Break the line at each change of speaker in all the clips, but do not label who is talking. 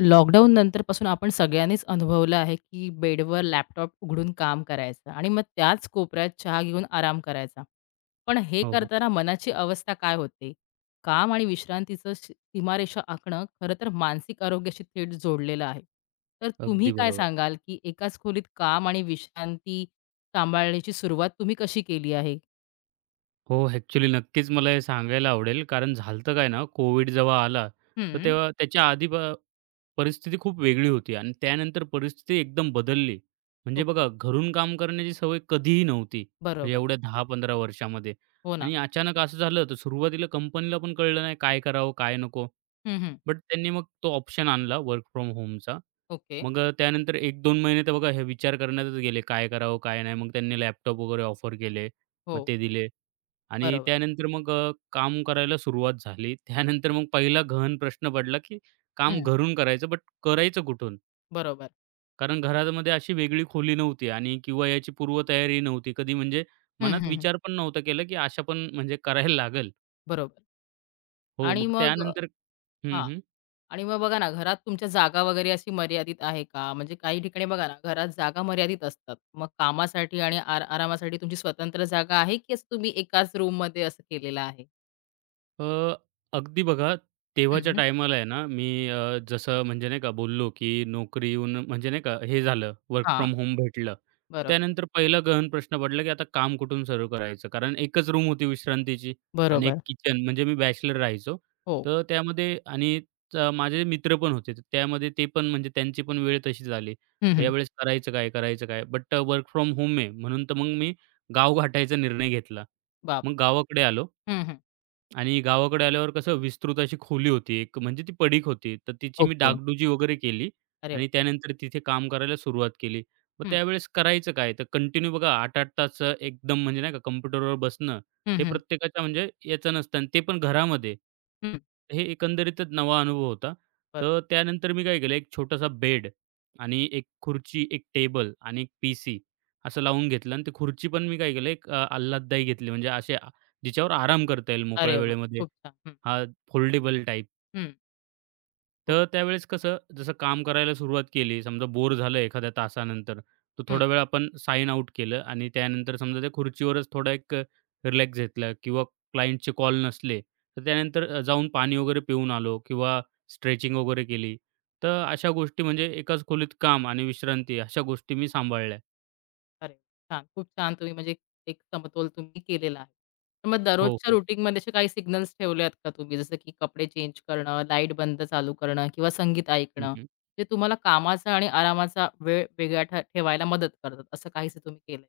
Lockdown नंतरपासून आपण सगळ्यांनीच अनुभवलं आहे, की बेडवर लॅपटॉप उघडून काम करायचं आणि मग त्याच कोपऱ्यात चहा घेऊन आराम करायचा. पण हे
हो, हो.
करताना मनाची अवस्था काय होते? काम आणि विश्रांतीचं सीमारेषा आखणं खरं तर मानसिक आरोग्याशी थेट जोडलेलं आहे. तर तुम्ही
अगदी
काय
बरोबर.
सांगाल, की एकाच खोलीत काम आणि विश्रांती सांभाळण्याची सुरुवात तुम्ही कशी केली आहे?
हो, ॲक्चुअली नक्कीच मला हे सांगायला आवडेल. कारण झालं काय ना, कोविड जेव्हा आला, तर
हं.
तेव्हा त्याच्या आधी परिस्थिती खूप वेगळी होती आणि त्यानंतर परिस्थिती एकदम बदलली. म्हणजे
ओके.
बघा, घरून काम करण्याची सवय कधीही नव्हती. म्हणजे
बरोबर.
एवढ्या 10-15 वर्षामध्ये
हो ना.
आणि अचानक असं झालं, तर सुरुवातीला कंपनीला पण कळलं नाही काय करावं, काय नको.
हं, हं.
बट त्यांनी मग तो ऑप्शन आणला वर्क फ्रॉम होमचा.
ओके.
मग त्यानंतर 1-2 महिने तर बघा हे विचार करण्यातच गेले, काय करावं, काय नाही. मग त्यांनी लॅपटॉप वगैरे ऑफर केले,
हो.
मग ते दिले. आणि
बरोबर.
त्यानंतर मग काम करायला सुरुवात झाली. त्यानंतर मग पहिला गहन प्रश्न पडला, की काम
हं.
घरून करायचं, बट करायचं कुठून?
बरोबर.
कारण घरामध्ये अशी वेगळी खोली नव्हती आणि किंवा याची पूर्वतयारी नव्हती. कधी म्हणजे
हं,
मनात
हं, हं.
विचार पण नव्हता केला, की अशा पण म्हणजे करायला लागेल.
बरोबर.
हो,
आणि
मग
मग
त्यानंतर हं,
हां.
हं.
आणि मग बघा ना, घरात तुमच्या जागा वगैरे अशी मर्यादित आहे का? म्हणजे काही ठिकाणी बघा ना, घरात जागा मर्यादित असतात. मग कामासाठी आणि आरामासाठी तुमची स्वतंत्र जागा आहे, की असं तुम्ही एकाच रूममध्ये असं केलेलं आहे?
अ, अगदी बघा, तेव्हाच्या
हं.
टायमाला आहे ना, मी जसं म्हणजे नाही का बोललो, की नोकरी येऊन म्हणजे नाही का हे झालं, वर्क
हां,
फ्रॉम होम भेटलं.
बरोबर.
त्यानंतर पहिला गहन प्रश्न पडला, की आता काम कुठून सुरू करायचं? कारण एकच रूम होती विश्रांतीची आणि एक
बरोबर.
किचन. म्हणजे मी बॅचलर राहायचो.
हो.
तर त्यामध्ये आणि माझे मित्र पण होते. तर त्यामध्ये ते पण म्हणजे त्यांची पण वेळ तशीच आली.
हं,
तर
हं.
यावेळेस करायचं काय, करायचं काय? बट वर्क फ्रॉम होम आहे म्हणून तर मग मी गाव गाठायचा निर्णय घेतला.
बाप!
मग गावाकडे आलो.
हं, हं.
आणि गावाकडे आल्यावर कसं विस्तृत अशी खोली होती एक म्हणजे ती पडीक होती. तर तिची मी
ओके.
डागडुजी वगैरे केली
अरे
आणि
वाह!
त्यानंतर तिथे काम करायला सुरुवात केली. मग
हं.
त्यावेळेस करायचं काय? तर कंटिन्यू बघा 8-8 तास एकदम म्हणजे नाही का कॉम्प्युटरवर बसणं
हं,
हे
हं.
प्रत्येकाच्या म्हणजे याचं नसतं आणि ते पण घरामध्ये.
हं.
हे एकंदरीतच नवा अनुभव होता.
बरं.
तर त्यानंतर मी काय केलं एक छोटासा बेड आणि एक खुर्ची, एक टेबल आणि एक पी-सी असं लावून घेतलं आणि ते खुर्ची पण मी काय केलं एक आल्हाददायी घेतली म्हणजे असे जिच्यावर आराम करता येईल मोकळ्या
अरे वाह!
वेळेमध्ये.
खूप छान. हं.
हा फोल्डेबल टाइप.
हं.
तर
ओके.
त्यावेळेस कसं जसं काम करायला सुरुवात केली, समजा बोर झालं एखाद्या तासानंतर, तो
हं.
थोडा वेळ आपण साइन आउट केलं आणि त्यानंतर समजा त्या खुर्चीवरच थोडा एक रिलॅक्स घेतला किंवा क्लायंटचे कॉल नसले, तर त्यानंतर जाऊन पाणी वगैरे पिऊन आलो किंवा स्ट्रेचिंग वगैरे केली. तर अशा गोष्टी म्हणजे एकाच खोलीत काम आणि विश्रांती अशा गोष्टी मी सांभाळल्या.
अरे छान! खूप छान तुम्ही म्हणजे एक समतोल तुम्ही केलेला आहे. तर मग
हो,
दररोजच्या
हो.
रुटीनमध्ये असे काही सिग्नल्स ठेवले आहेत का तुम्ही? जसं की कपडे चेंज करणं, लाईट बंद चालू करणं किंवा संगीत ऐकणं, जे तुम्हाला कामाचा आणि आरामाचा वेळ वेगळा ठेवायला मदत करतात, असं काहीसं तुम्ही केलंय?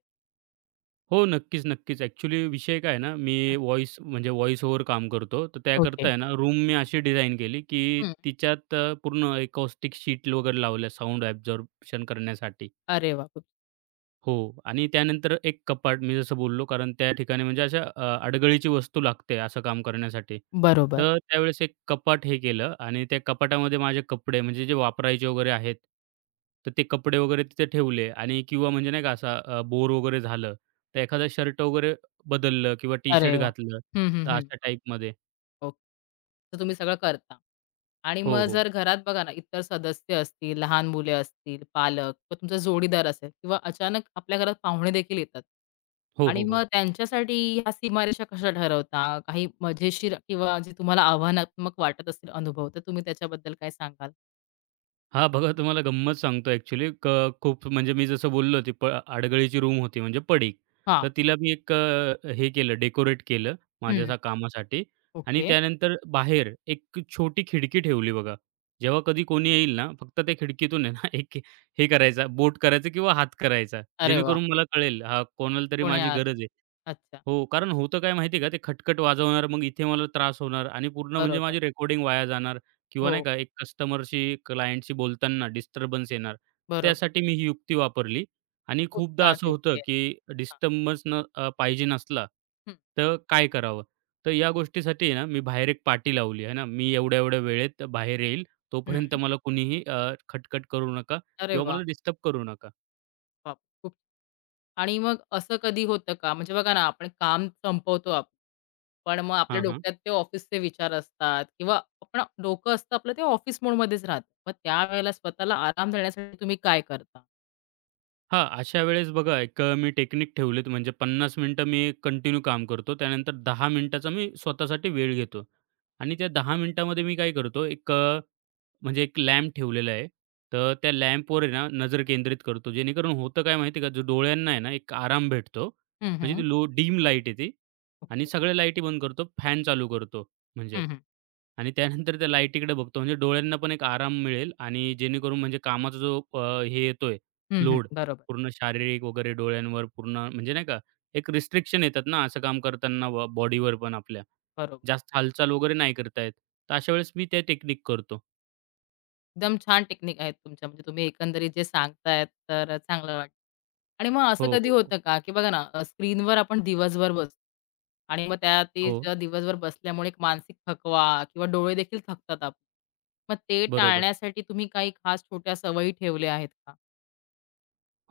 हो, नक्कीच, नक्कीच. ॲक्चुअली विषय काय आहे ना, मी
हं.
व्हॉईस म्हणजे व्हॉईस ओव्हर काम करतो. तर
ओके.
त्याकरता आहे ना, रूम मी अशी डिझाइन केली, की
हं.
तिच्यात पूर्ण एकॉस्टिक शीट वगैरे लावल्या साउंड ॲब्झॉर्प्शन करण्यासाठी.
अरे वाह! खूप
हो. आणि त्यानंतर एक कपाट मी जसं बोललो कारण त्या ठिकाणी म्हणजे अशा अडगळीची वस्तू लागते असं काम करण्यासाठी.
बरोबर.
तर त्यावेळेस एक कपाट हे केलं आणि त्या कपाटामध्ये माझे कपडे म्हणजे जे वापरायचे वगैरे आहेत, तर ते कपडे वगैरे तिथे ठेवले आणि किंवा म्हणजे नाही का असा बोर वगैरे झालं, तर एखादा शर्ट वगैरे बदललं किंवा
अरे
टी-शर्ट
वाह!
घातलं,
हं, हं,
तर
हं.
अशा टाईपमध्ये.
ओके. तर तुम्ही सगळं करता. आणि
हो,
मग
हो.
जर घरात बघा ना, इतर सदस्य असतील, लहान मुले असतील, पालक किंवा तुमचा जोडीदार असेल किंवा अचानक आपल्या घरात पाहुणे देखील येतात.
हो,
आणि
हो,
मग
हो.
त्यांच्यासाठी ह्या सीमारेषा कशा ठरवता? काही मजेशीर किंवा जे तुम्हाला आव्हानात्मक वाटत असतील अनुभव, तर तुम्ही त्याच्याबद्दल काय सांगाल?
हां, बघा तुम्हाला गंमत सांगतो ॲक्चुअली खूप म्हणजे मी जसं बोललो ती आडगळीची रूम होती म्हणजे पडीक. तर
हां.
तिला मी एक हे केलं डेकोरेट केलं
हं.
माझ्या कामासाठी आणि
ओके.
त्यानंतर बाहेर एक छोटी खिडकी ठेवली बघा. जेव्हा कधी कोणी येईल ना, फक्त त्या खिडकीतून आहे ना, एक हे करायचा बोट करायचं किंवा हात करायचा.
अरे वाह!
जेणेकरून मला कळेल हां, कोणाला तरी
कोणी
माझी
आलं.
गरज आहे.
अच्छा.
हो, कारण होतं काय माहिती आहे का, ते खटखट वाजवणार, मग इथे मला त्रास होणार आणि पूर्ण म्हणजे
बरोबर.
माझी रेकॉर्डिंग वाया जाणार किंवा नाही
हो,
का, एक कस्टमरशी, क्लायंटशी बोलताना डिस्टर्बन्स येणार.
बरोबर.
त्यासाठी मी ही युक्ती वापरली आणि
खूप
खूपदा
छान
असं होतं,
युक्ती आहे.
की
हां.
डिस्टर्बन्स न पाहिजे नसला,
हं.
तर काय करावं? तर या गोष्टीसाठी आहे ना, मी बाहेर एक पाटी लावली आहे ना, मी एवढ्या-एवढ्या वेळेत बाहेर येईल,
हं.
तोपर्यंत मला कुणीही खटखट करू नका
अरे
किंवा
वाह!
मला डिस्टर्ब करू नका.
बाप आणि मग असं कधी होतं का? म्हणजे बघा ना, आपण काम संपवतो आपण. पण मग आपल्या
हां, हां.
डोक्यात ते ऑफिसचे विचार असतात किंवा आपण डोकं असतं आपलं ते ऑफिस मोडमध्येच राहतं. मग त्यावेळेला स्वतःला आराम देण्यासाठी तुम्ही काय करता?
हां, अशा वेळेस बघा एक मी टेक्निक ठेवलीत म्हणजे 50 मिनिटं मी कंटिन्यू काम करतो. त्यानंतर 10 मिनिटाचा मी स्वतःसाठी वेळ घेतो आणि त्या 10 मिनिटामध्ये मी काय करतो एक म्हणजे एक लॅम्प ठेवलेला आहे. तर त्या लॅम्पवर आहे ना, नजर केंद्रित करतो. जेणेकरून होतं काय माहिती का, जो डोळ्यांना आहे ना, एक आराम भेटतो.
हं,
म्हणजे
हं.
ती लो डीम लाईट आहे ती आणि
ओके.
सगळ्या लाईटी बंद करतो. फॅन चालू करतो म्हणजे
हं, हं.
आणि त्यानंतर त्या लाईटीकडे बघतो. म्हणजे डोळ्यांना पण एक आराम मिळेल आणि जेणेकरून म्हणजे कामाचा जो हे येतोय
हं, हं.
लोड
बरोबर,
पूर्ण शारीरिक वगैरे डोळ्यांवर पूर्ण म्हणजे नाही का, एक रिस्ट्रिक्शन येतात ना, असं काम करताना बॉडीवर पण आपल्या.
बरोबर.
जास्त हालचाल वगैरे नाही करता तर अशा वेळेस मी त्या टेक्निक करतो.
एकदम छान टेक्निक आहेत तुमच्या. म्हणजे तुम्ही एकंदरीत जे सांगतायत तर चांगलं वाटतं. आणि मग असं
हो,
कधी
हो, हो.
होतं का, की बघा ना स्क्रीनवर आपण दिवसभर बसतो आणि मग त्या ते
हो,
जे दिवसभर बसल्यामुळे एक मानसिक थकवा किंवा डोळे देखील थकतात आपले. मग ते
बरोबर.
टाळण्यासाठी तुम्ही काही खास छोट्या सवयी ठेवल्या आहेत का?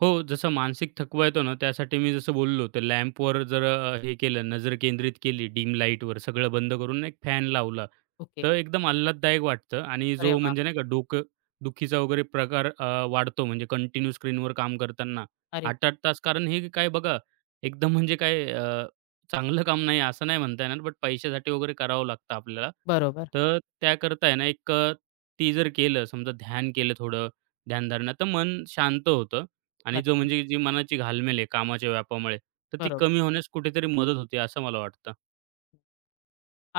हो, जसं मानसिक थकवा येतो ना, त्यासाठी मी जसं बोललो, तर लॅम्पवर जर हे केलं, नजर केंद्रित केली डिम लाईटवर, सगळं बंद करून एक फॅन लावला,
ओके.
तर एकदम आल्हाददायक वाटतं आणि
अरे
जो
वाह!
म्हणजे नाही का डोकं दुखीचा वगैरे प्रकार वाढतो म्हणजे कंटिन्यू स्क्रीनवर काम करताना
अरे वाह!
8-8 तास. कारण हे काय बघा, एकदम म्हणजे काय चांगलं काम नाही असं नाही म्हणता येणार, बट पैशासाठी वगैरे करावं लागतं आपल्याला.
बरोबर.
तर त्याकरता आहे ना, एक ते जर केलं, समजा ध्यान केलं थोडं, ध्यानधारणा, तर मन शांत होतं. आणि जो
नक्कीच.
म्हणजे जी मनाची घालमेल आहे कामाच्या व्यापामुळे, तर ती
बरोबर.
कमी होण्यास कुठेतरी मदत होते असं मला वाटतं.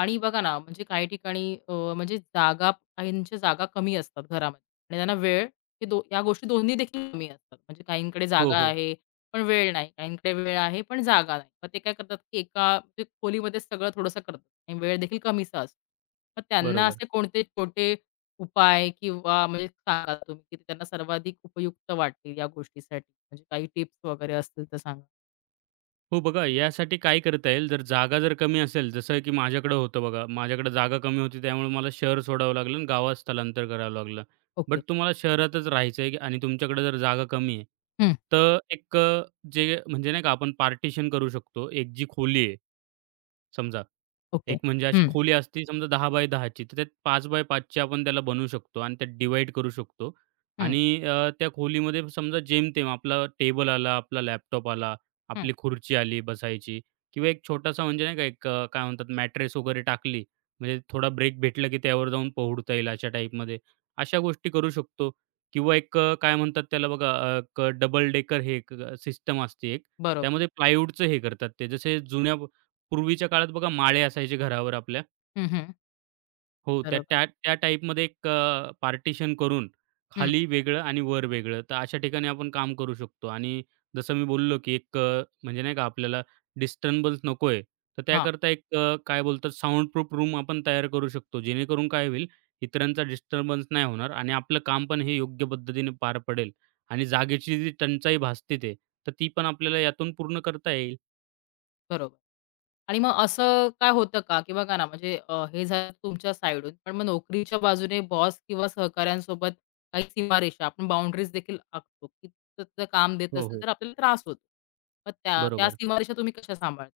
आणि बघा ना, म्हणजे काही ठिकाणी म्हणजे जागा काहींच्या जागा कमी असतात घरामध्ये आणि त्यांना वेळ हे या गोष्टी दोन्ही देखील कमी असतात. म्हणजे काहींकडे
हो,
जागा
हो.
आहे, पण वेळ नाही. काहींकडे वेळ आहे, पण जागा नाही. मग ते काय करतात, की एका म्हणजे खोलीमध्येच सगळं थोडंसं करतात आणि वेळ देखील कमीचा असतो. मग त्यांना
बरोबर.
असे कोणते छोटे उपाय किंवा म्हणजे सांगा तुम्ही, की ते त्यांना सर्वाधिक उपयुक्त वाटतील या गोष्टीसाठी? म्हणजे काही टिप्स वगैरे असतील तर सांगा?
हो, बघा यासाठी काय करता येईल जर जागा जर कमी असेल जसं की माझ्याकडे होतं बघा. माझ्याकडे जागा कमी होती त्यामुळे मला शहर सोडावं लागलं आणि गावात स्थलांतर करावं लागलं.
ओके.
बट तुम्हाला शहरातच राहायचं आहे आणि तुमच्याकडे जर जागा कमी आहे,
हं.
तर एक जे म्हणजे नाही का आपण पार्टिशन करू शकतो. एक जी खोली आहे समजा
ओके.
एक म्हणजे अशी
हं,
खोली असती समजा दहा बाय 10 ची, तर त्यात 5 बाय 5 आपण त्याला बनवू शकतो आणि त्यात डिव्हाईड करू शकतो
हं,
आणि त्या खोलीमध्ये समजा जेमतेम आपला टेबल आला, आपला लॅपटॉप आला,
हं.
आपली खुर्ची आली बसायची किंवा एक छोटासा म्हणजे नाही का एक काय म्हणतात मॅट्रेस वगैरे टाकली, म्हणजे थोडा ब्रेक भेटला की त्यावर जाऊन पोहडता येईल अशा टाईपमध्ये. अशा गोष्टी करू शकतो किंवा एक काय म्हणतात त्याला बघा एक डबल डेकर हे सिस्टम असते एक,
बरोबर.
त्यामध्ये प्लायवूडचं हे करतात ते जसे जुन्या पूर्वीच्या काळात बघा माळे असायचे घरावर आपल्या.
हं, हं.
हो, त्या
बरोबर.
त्या त्या टाईपमध्ये एक पार्टिशन करून
हं,
खाली वेगळं आणि वर वेगळं. तर अशा ठिकाणी आपण काम करू शकतो आणि जसं मी बोललो, की एक म्हणजे नाही का आपल्याला डिस्टर्बन्स नकोय, तर
हां,
त्याकरता एक काय बोलतात साउंड प्रूफ रूम आपण तयार करू शकतो. जेणेकरून काय होईल, इतरांचा डिस्टर्बन्स नाही होणार आणि आपलं काम पण हे योग्य पद्धतीने पार पडेल आणि जागेची जी टंचाई भासते ते, तर ती पण आपल्याला यातून पूर्ण करता येईल.
बरोबर. आणि मग असं काय होतं का, की बघा ना म्हणजे हे झालं तुमच्या साइडहून, पण मग नोकरीच्या बाजूने बॉस किंवा सहकाऱ्यांसोबत काही सीमारेषा आपण बाउंडरीज देखील आखतो, की तिथं काम देत
हो,
असेल
हो.
तर आपल्याला त्रास होतो. मग त्या त्या
बरोबर.
सीमारेषा तुम्ही कशा सांभाळता?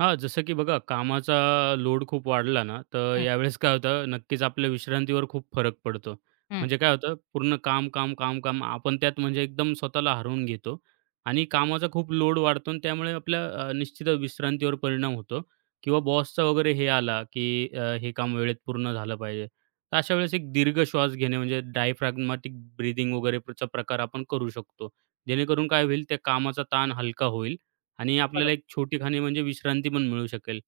हां, जसं की बघा कामाचा लोड खूप वाढला ना, तर
हं,
यावेळेस काय होतं नक्कीच आपल्या विश्रांतीवर खूप फरक पडतो.
हं,
म्हणजे काय होतं पूर्ण काम, काम, काम, काम आपण त्यात म्हणजे एकदम स्वतःला हरवून घेतो आणि कामाचा खूप लोड वाढतो आणि त्यामुळे आपल्या निश्चितच विश्रांतीवर परिणाम होतो किंवा बॉसचा वगैरे हे आला, की हे काम वेळेत पूर्ण झालं पाहिजे. तर अशा वेळेस एक दीर्घ श्वास घेणे म्हणजे डायफ्रॅगमॅटिक ब्रीथिंग वगैरे चा प्रकार आपण करू शकतो. जेणेकरून काय होईल त्या कामाचा ताण हलका होईल आणि आपल्याला
बरोबर,
एक छोटी खाणी म्हणजे विश्रांती पण मिळू शकेल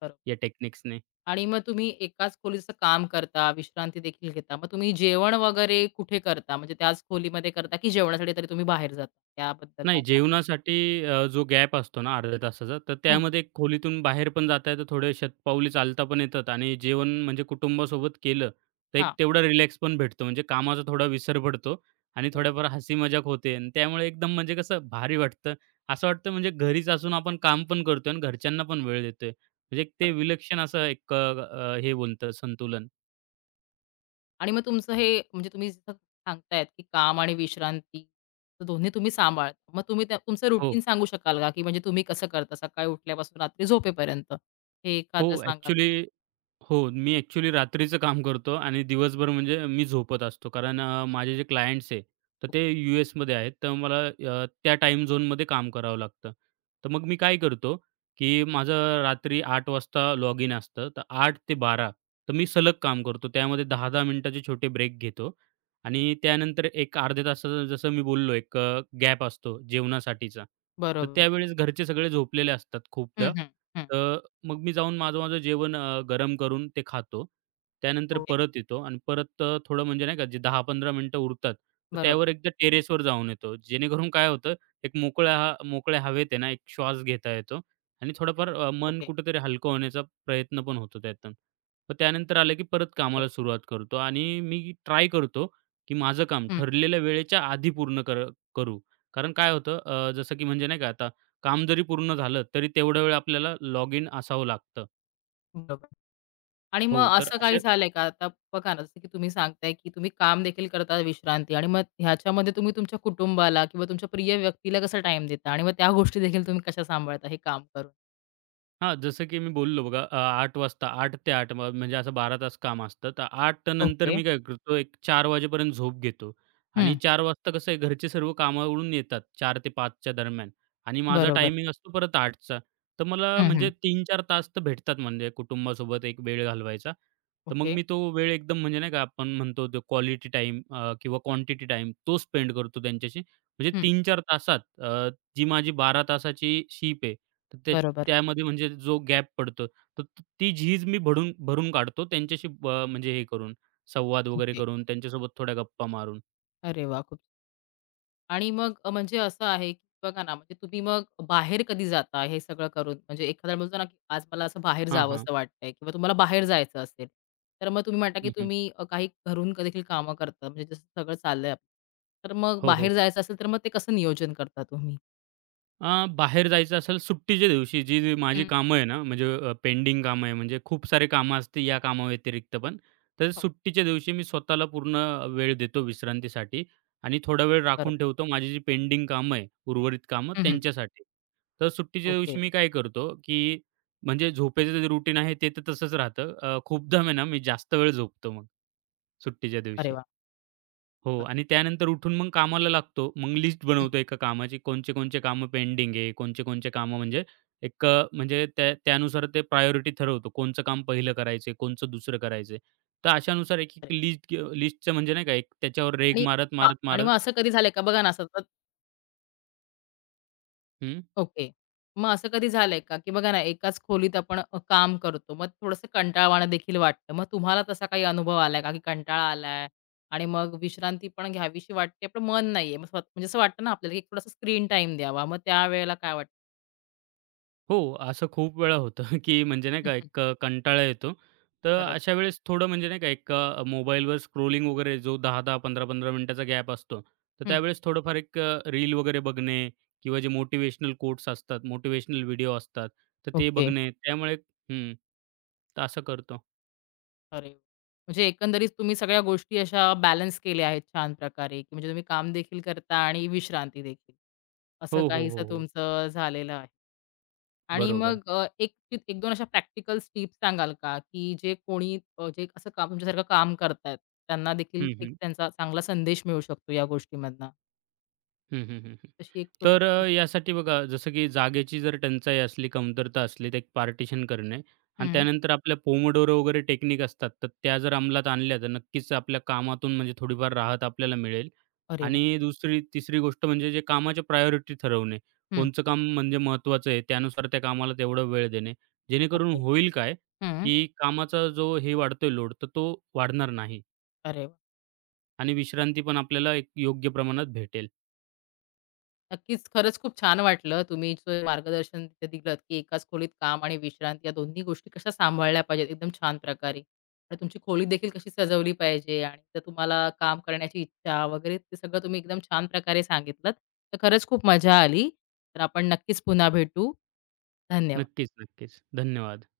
बरोबर.
या टेक्निक्सने.
आणि मग तुम्ही एकाच खोलीचं काम करता, विश्रांती देखील घेता. मग तुम्ही जेवण वगैरे कुठे करता? म्हणजे त्याच खोलीमध्ये करता, की जेवणासाठी तरी तुम्ही बाहेर जाता? त्याबद्दल काय
नाही
सांगाल?
जेवणासाठी जो गॅप असतो ना अर्ध्या तासाचा, तर
हं,
त्यामध्ये खोलीतून बाहेर पण जाता येतं, थोडे शतपावली चालता पण येतात आणि जेवण म्हणजे कुटुंबासोबत केलं, तर
हां,
एक तेवढा रिलॅक्स पण भेटतो. म्हणजे कामाचा थोडा विसर पडतो आणि
बरोबर,
थोड्याफार हसी मजाक होते आणि त्यामुळे एकदम म्हणजे कसं भारी वाटतं. असं वाटतं म्हणजे घरीच असून आपण काम पण करतोय आणि घरच्यांना पण वेळ देतोय. म्हणजे एक ते
बरोबर.
विलक्षण असं एक अ, अ, हे बनतं संतुलन.
आणि मग तुमचं हे म्हणजे तुम्ही जसं सांगतायत, की काम आणि विश्रांती तर दोन्ही तुम्ही सांभाळता. मग तुम्ही त्या तुमचं रुटीन
हो.
सांगू शकाल का? की म्हणजे तुम्ही कसं करता सकाळी उठल्यापासून रात्री झोपेपर्यंत? हे
हो,
एखादं सांगाल?
ॲक्चुअली हो, मी ॲक्चुअली रात्रीचं काम करतो आणि दिवसभर म्हणजे मी झोपत असतो. कारण माझे जे क्लायंट्स आहे, तर ते यूएसमध्ये आहेत. तर मला त्या टाईम झोनमध्ये काम करावं लागतं. तर मग मी काय करतो, की माझं रात्री 8:00 वाजता लॉग इन असतं. तर 8:00 ते बारा तर मी सलग काम करतो. त्यामध्ये 10-10 मिनिटाचे छोटे ब्रेक घेतो आणि त्यानंतर एक अर्ध्या तासाचा जसं मी बोललो एक गॅप असतो जेवणासाठीचा. तर
बरोबर.
त्यावेळेस घरचे सगळे झोपलेले असतात
हं,
खूपदा.
हं, हं.
मग मी जाऊन माझं माझं जेवण गरम करून ते खातो. त्यानंतर
ओके.
परत येतो आणि परत थोडं म्हणजे नाही का जे 10-15 मिनिटं उरतात, तर
बरोबर.
त्यावर एकदा टेरेसवर जाऊन येतो. जेणेकरून काय होतं, एक मोकळ्या हवेत आहे ना, एक श्वास घेता येतो आणि थोडंफार मन
ओके.
कुठेतरी हलकं होण्याचा प्रयत्न पण होतो त्यातून. मग त्यानंतर आलं की परत
अरे
कामाला
वाह!
सुरुवात करतो आणि मी ट्राय करतो, की माझं काम ठरलेल्या वेळेच्या आधी पूर्ण करू. कारण काय होतं जसं की म्हणजे नाही का आता काम जरी पूर्ण झालं, तरी तेवढा वेळ आपल्याला लॉगिन असावं लागतं.
बरोबर. आणि
हो,
मग
तर
असं काही
अशा
झालंय का? आता बघा ना, जसं की तुम्ही सांगताय, की तुम्ही काम देखील करता विश्रांती आणि मग ह्याच्यामध्ये तुम्ही तुमच्या कुटुंबाला किंवा तुमच्या प्रिय व्यक्तीला कसा टाईम देता आणि मग त्या गोष्टी देखील तुम्ही कशा सांभाळता हे काम करून?
हां, जसं की मी बोललो बघा 8 वाजता 8 म्हणजे असं 12 तास काम असतं. तर 8 नंतर
ओके.
मी काय करतो एक चार वाजेपर्यंत झोप घेतो आणि
हं.
4 वाजता कसं आहे घरचे सर्व कामावरून येतात 4 ते 5 च्या दरम्यान आणि माझा
बरोबर.
टायमिंग असतो परत 8 चा. तर मला
हं, हं.
म्हणजे 3-4 तास तर भेटतात म्हणजे कुटुंबासोबत एक वेळ घालवायचा. तर मग
ओके.
मी तो वेळ एकदम म्हणजे नाही का आपण म्हणतो तो क्वालिटी टाईम किंवा क्वांटिटी टाईम तो स्पेंड करतो त्यांच्याशी. म्हणजे
हं.
3-4 तासात जी माझी 12 तासाची शिप आहे तर त्या
बरोबर.
त्यामध्ये म्हणजे जो गॅप पडतो, तर ती झीज मी भरून भरून काढतो त्यांच्याशी म्हणजे हे करून, संवाद वगैरे
ओके.
करून, त्यांच्यासोबत थोड्या गप्पा मारून.
अरे वाह! खूप आणि मग म्हणजे असं आहे, की बघा ना, म्हणजे तुम्ही मग बाहेर कधी जाता हे सगळं करून? म्हणजे एखादा बोलतो ना, की आज मला असं बाहेर
हां, हां.
जावसं वाटतंय किंवा तुम्हाला बाहेर जायचं असेल, तर मग तुम्ही म्हणता, की
हं, हं.
तुम्ही काही घरून देखील कामं करता, म्हणजे जसं सगळं चाललंय आपलं. तर मग
हो, हो,
बाहेर
हो.
जायचं असेल, तर मग ते कसं नियोजन करता तुम्ही?
बाहेर जायचं असेल सुट्टीच्या दिवशी जी जी माझी
हं.
कामं आहे ना, म्हणजे पेंडिंग कामं आहे म्हणजे खूप सारे कामं असते या कामाव्यतिरिक्त पण. तर
हो,
सुट्टीच्या दिवशी मी स्वतःला पूर्ण वेळ देतो विश्रांतीसाठी आणि थोडा वेळ राखून
बरोबर.
ठेवतो माझी जी पेंडिंग कामं आहे, उर्वरित कामं
हं, हं.
त्यांच्यासाठी. तर सुट्टीच्या
ओके.
दिवशी मी काय करतो, की म्हणजे झोपेचं जे रुटीन आहे ते तर तसंच राहतं. खूपदा आहे ना मी जास्त वेळ झोपतो मग सुट्टीच्या
अरे
दिवशी.
वाह!
हो
बरोबर.
आणि त्यानंतर उठून मग कामाला लागतो. मग लिस्ट
हं.
बनवतो एका कामाची, कोणचे-कोणचे कामं पेंडिंग आहे, कोणचे-कोणचे कामं म्हणजे एक म्हणजे त्या त्यानुसार ते प्रायोरिटी ठरवतो. कोणचं काम पहिलं करायचं कोणचं दुसरं करायचं तर अशानुसार एक-एक
अरे
लिस्ट लिस्टचं म्हणजे नाही का एक त्याच्यावर रेघ
आणि
मारत,
हां.
मारत,
आणि
मारत
मग असं कधी झालंय का? बघा ना, सतत
हं.
ओके. मग असं कधी झालंय का, की बघा ना एकाच खोलीत आपण काम करतो. मग थोडंसं कंटाळवाणं देखील वाटतं. मग तुम्हाला तसा काही अनुभव आलाय का, की कंटाळा आलाय आणि मग विश्रांती पण घ्यावीशी वाटते, पण मन नाहीये. मग म्हणजे असं वाटतं ना आपल्याला, की थोडासा स्क्रीन टाईम द्यावा. मग त्यावेळेला काय वाटतं?
हो, असं खूप वेळा होतं, की म्हणजे नाही
हं,
का
हं.
एक कंटाळा येतो. तर
खरं
अशा वेळेस थोडं म्हणजे नाही का एक मोबाईलवर स्क्रोलिंग वगैरे जो 10-10, 15-15 मिनिटाचा गॅप असतो. तर त्यावेळेस थोडंफार एक रील वगैरे बघणे किंवा जे मोटिव्हेशनल कोट्स असतात, मोटिव्हेशनल व्हिडिओ असतात, तर ते
ओके.
बघणे. त्यामुळे हं. तर असं करतो.
अरे वाह! म्हणजे एकंदरीत तुम्ही सगळ्या गोष्टी अशा बॅलन्स केल्या आहेत छान प्रकारे, की म्हणजे तुम्ही काम देखील करता आणि विश्रांती देखील.
हो,
असं
हो,
काहीसं
हो, हो.
तुमचं झालेलं आहे. आणि
बरोबर.
मग एक टिप 1-2 अशा प्रॅक्टिकल टिप्स सांगाल का, की जे कोणी जे असं काम तुमच्यासारखं काम करतायत, त्यांना देखील
हं,
एक
हं.
त्यांचा चांगला संदेश मिळू शकतो या गोष्टीमधनं?
हं, हं, हं,
तशी एक
तर
छोटीशी
अ,
टिप
यासाठी बघा जसं की जागेची जर टंचाई असली, कमतरता असली, तर एक पार्टिशन करणे आणि त्यानंतर आपल्या पोमोडोरो वगैरे टेक्निक असतात, तर त्या जर अंमलात आणल्या, तर नक्कीच आपल्या कामातून म्हणजे थोडीफार राहत आपल्याला मिळेल.
अरे वाह!
आणि दुसरी तिसरी गोष्ट म्हणजे जे कामाच्या प्रायोरिटी ठरवणे.
हं.
कोणचं काम म्हणजे महत्त्वाचं आहे, त्यानुसार त्या कामाला तेवढा वेळ देणे. जेणेकरून
ओके.
होईल काय,
हं.
की कामाचा जो हे वाढतोय लोड, तर तो वाढणार नाही
अरे वाह!
आणि विश्रांती पण आपल्याला एक योग्य प्रमाणात भेटेल.
नक्कीच. खरंच खूप छान वाटलं. तुम्ही जे मार्गदर्शन तिथे दिलत, की एकाच खोलीत काम आणि विश्रांती या दोन्ही गोष्टी कशा सांभाळल्या पाहिजेत एकदम छान प्रकारे. आणि तुमची खोली देखील कशी सजवली पाहिजे आणि जर तुम्हाला काम करण्याची इच्छा वगैरे ते सगळं तुम्ही एकदम छान प्रकारे सांगितलत. तर खरंच खूप मजा आली. तर आपण नक्कीच पुन्हा भेटू. धन्यवाद.
नक्कीच, नक्कीच. धन्यवाद.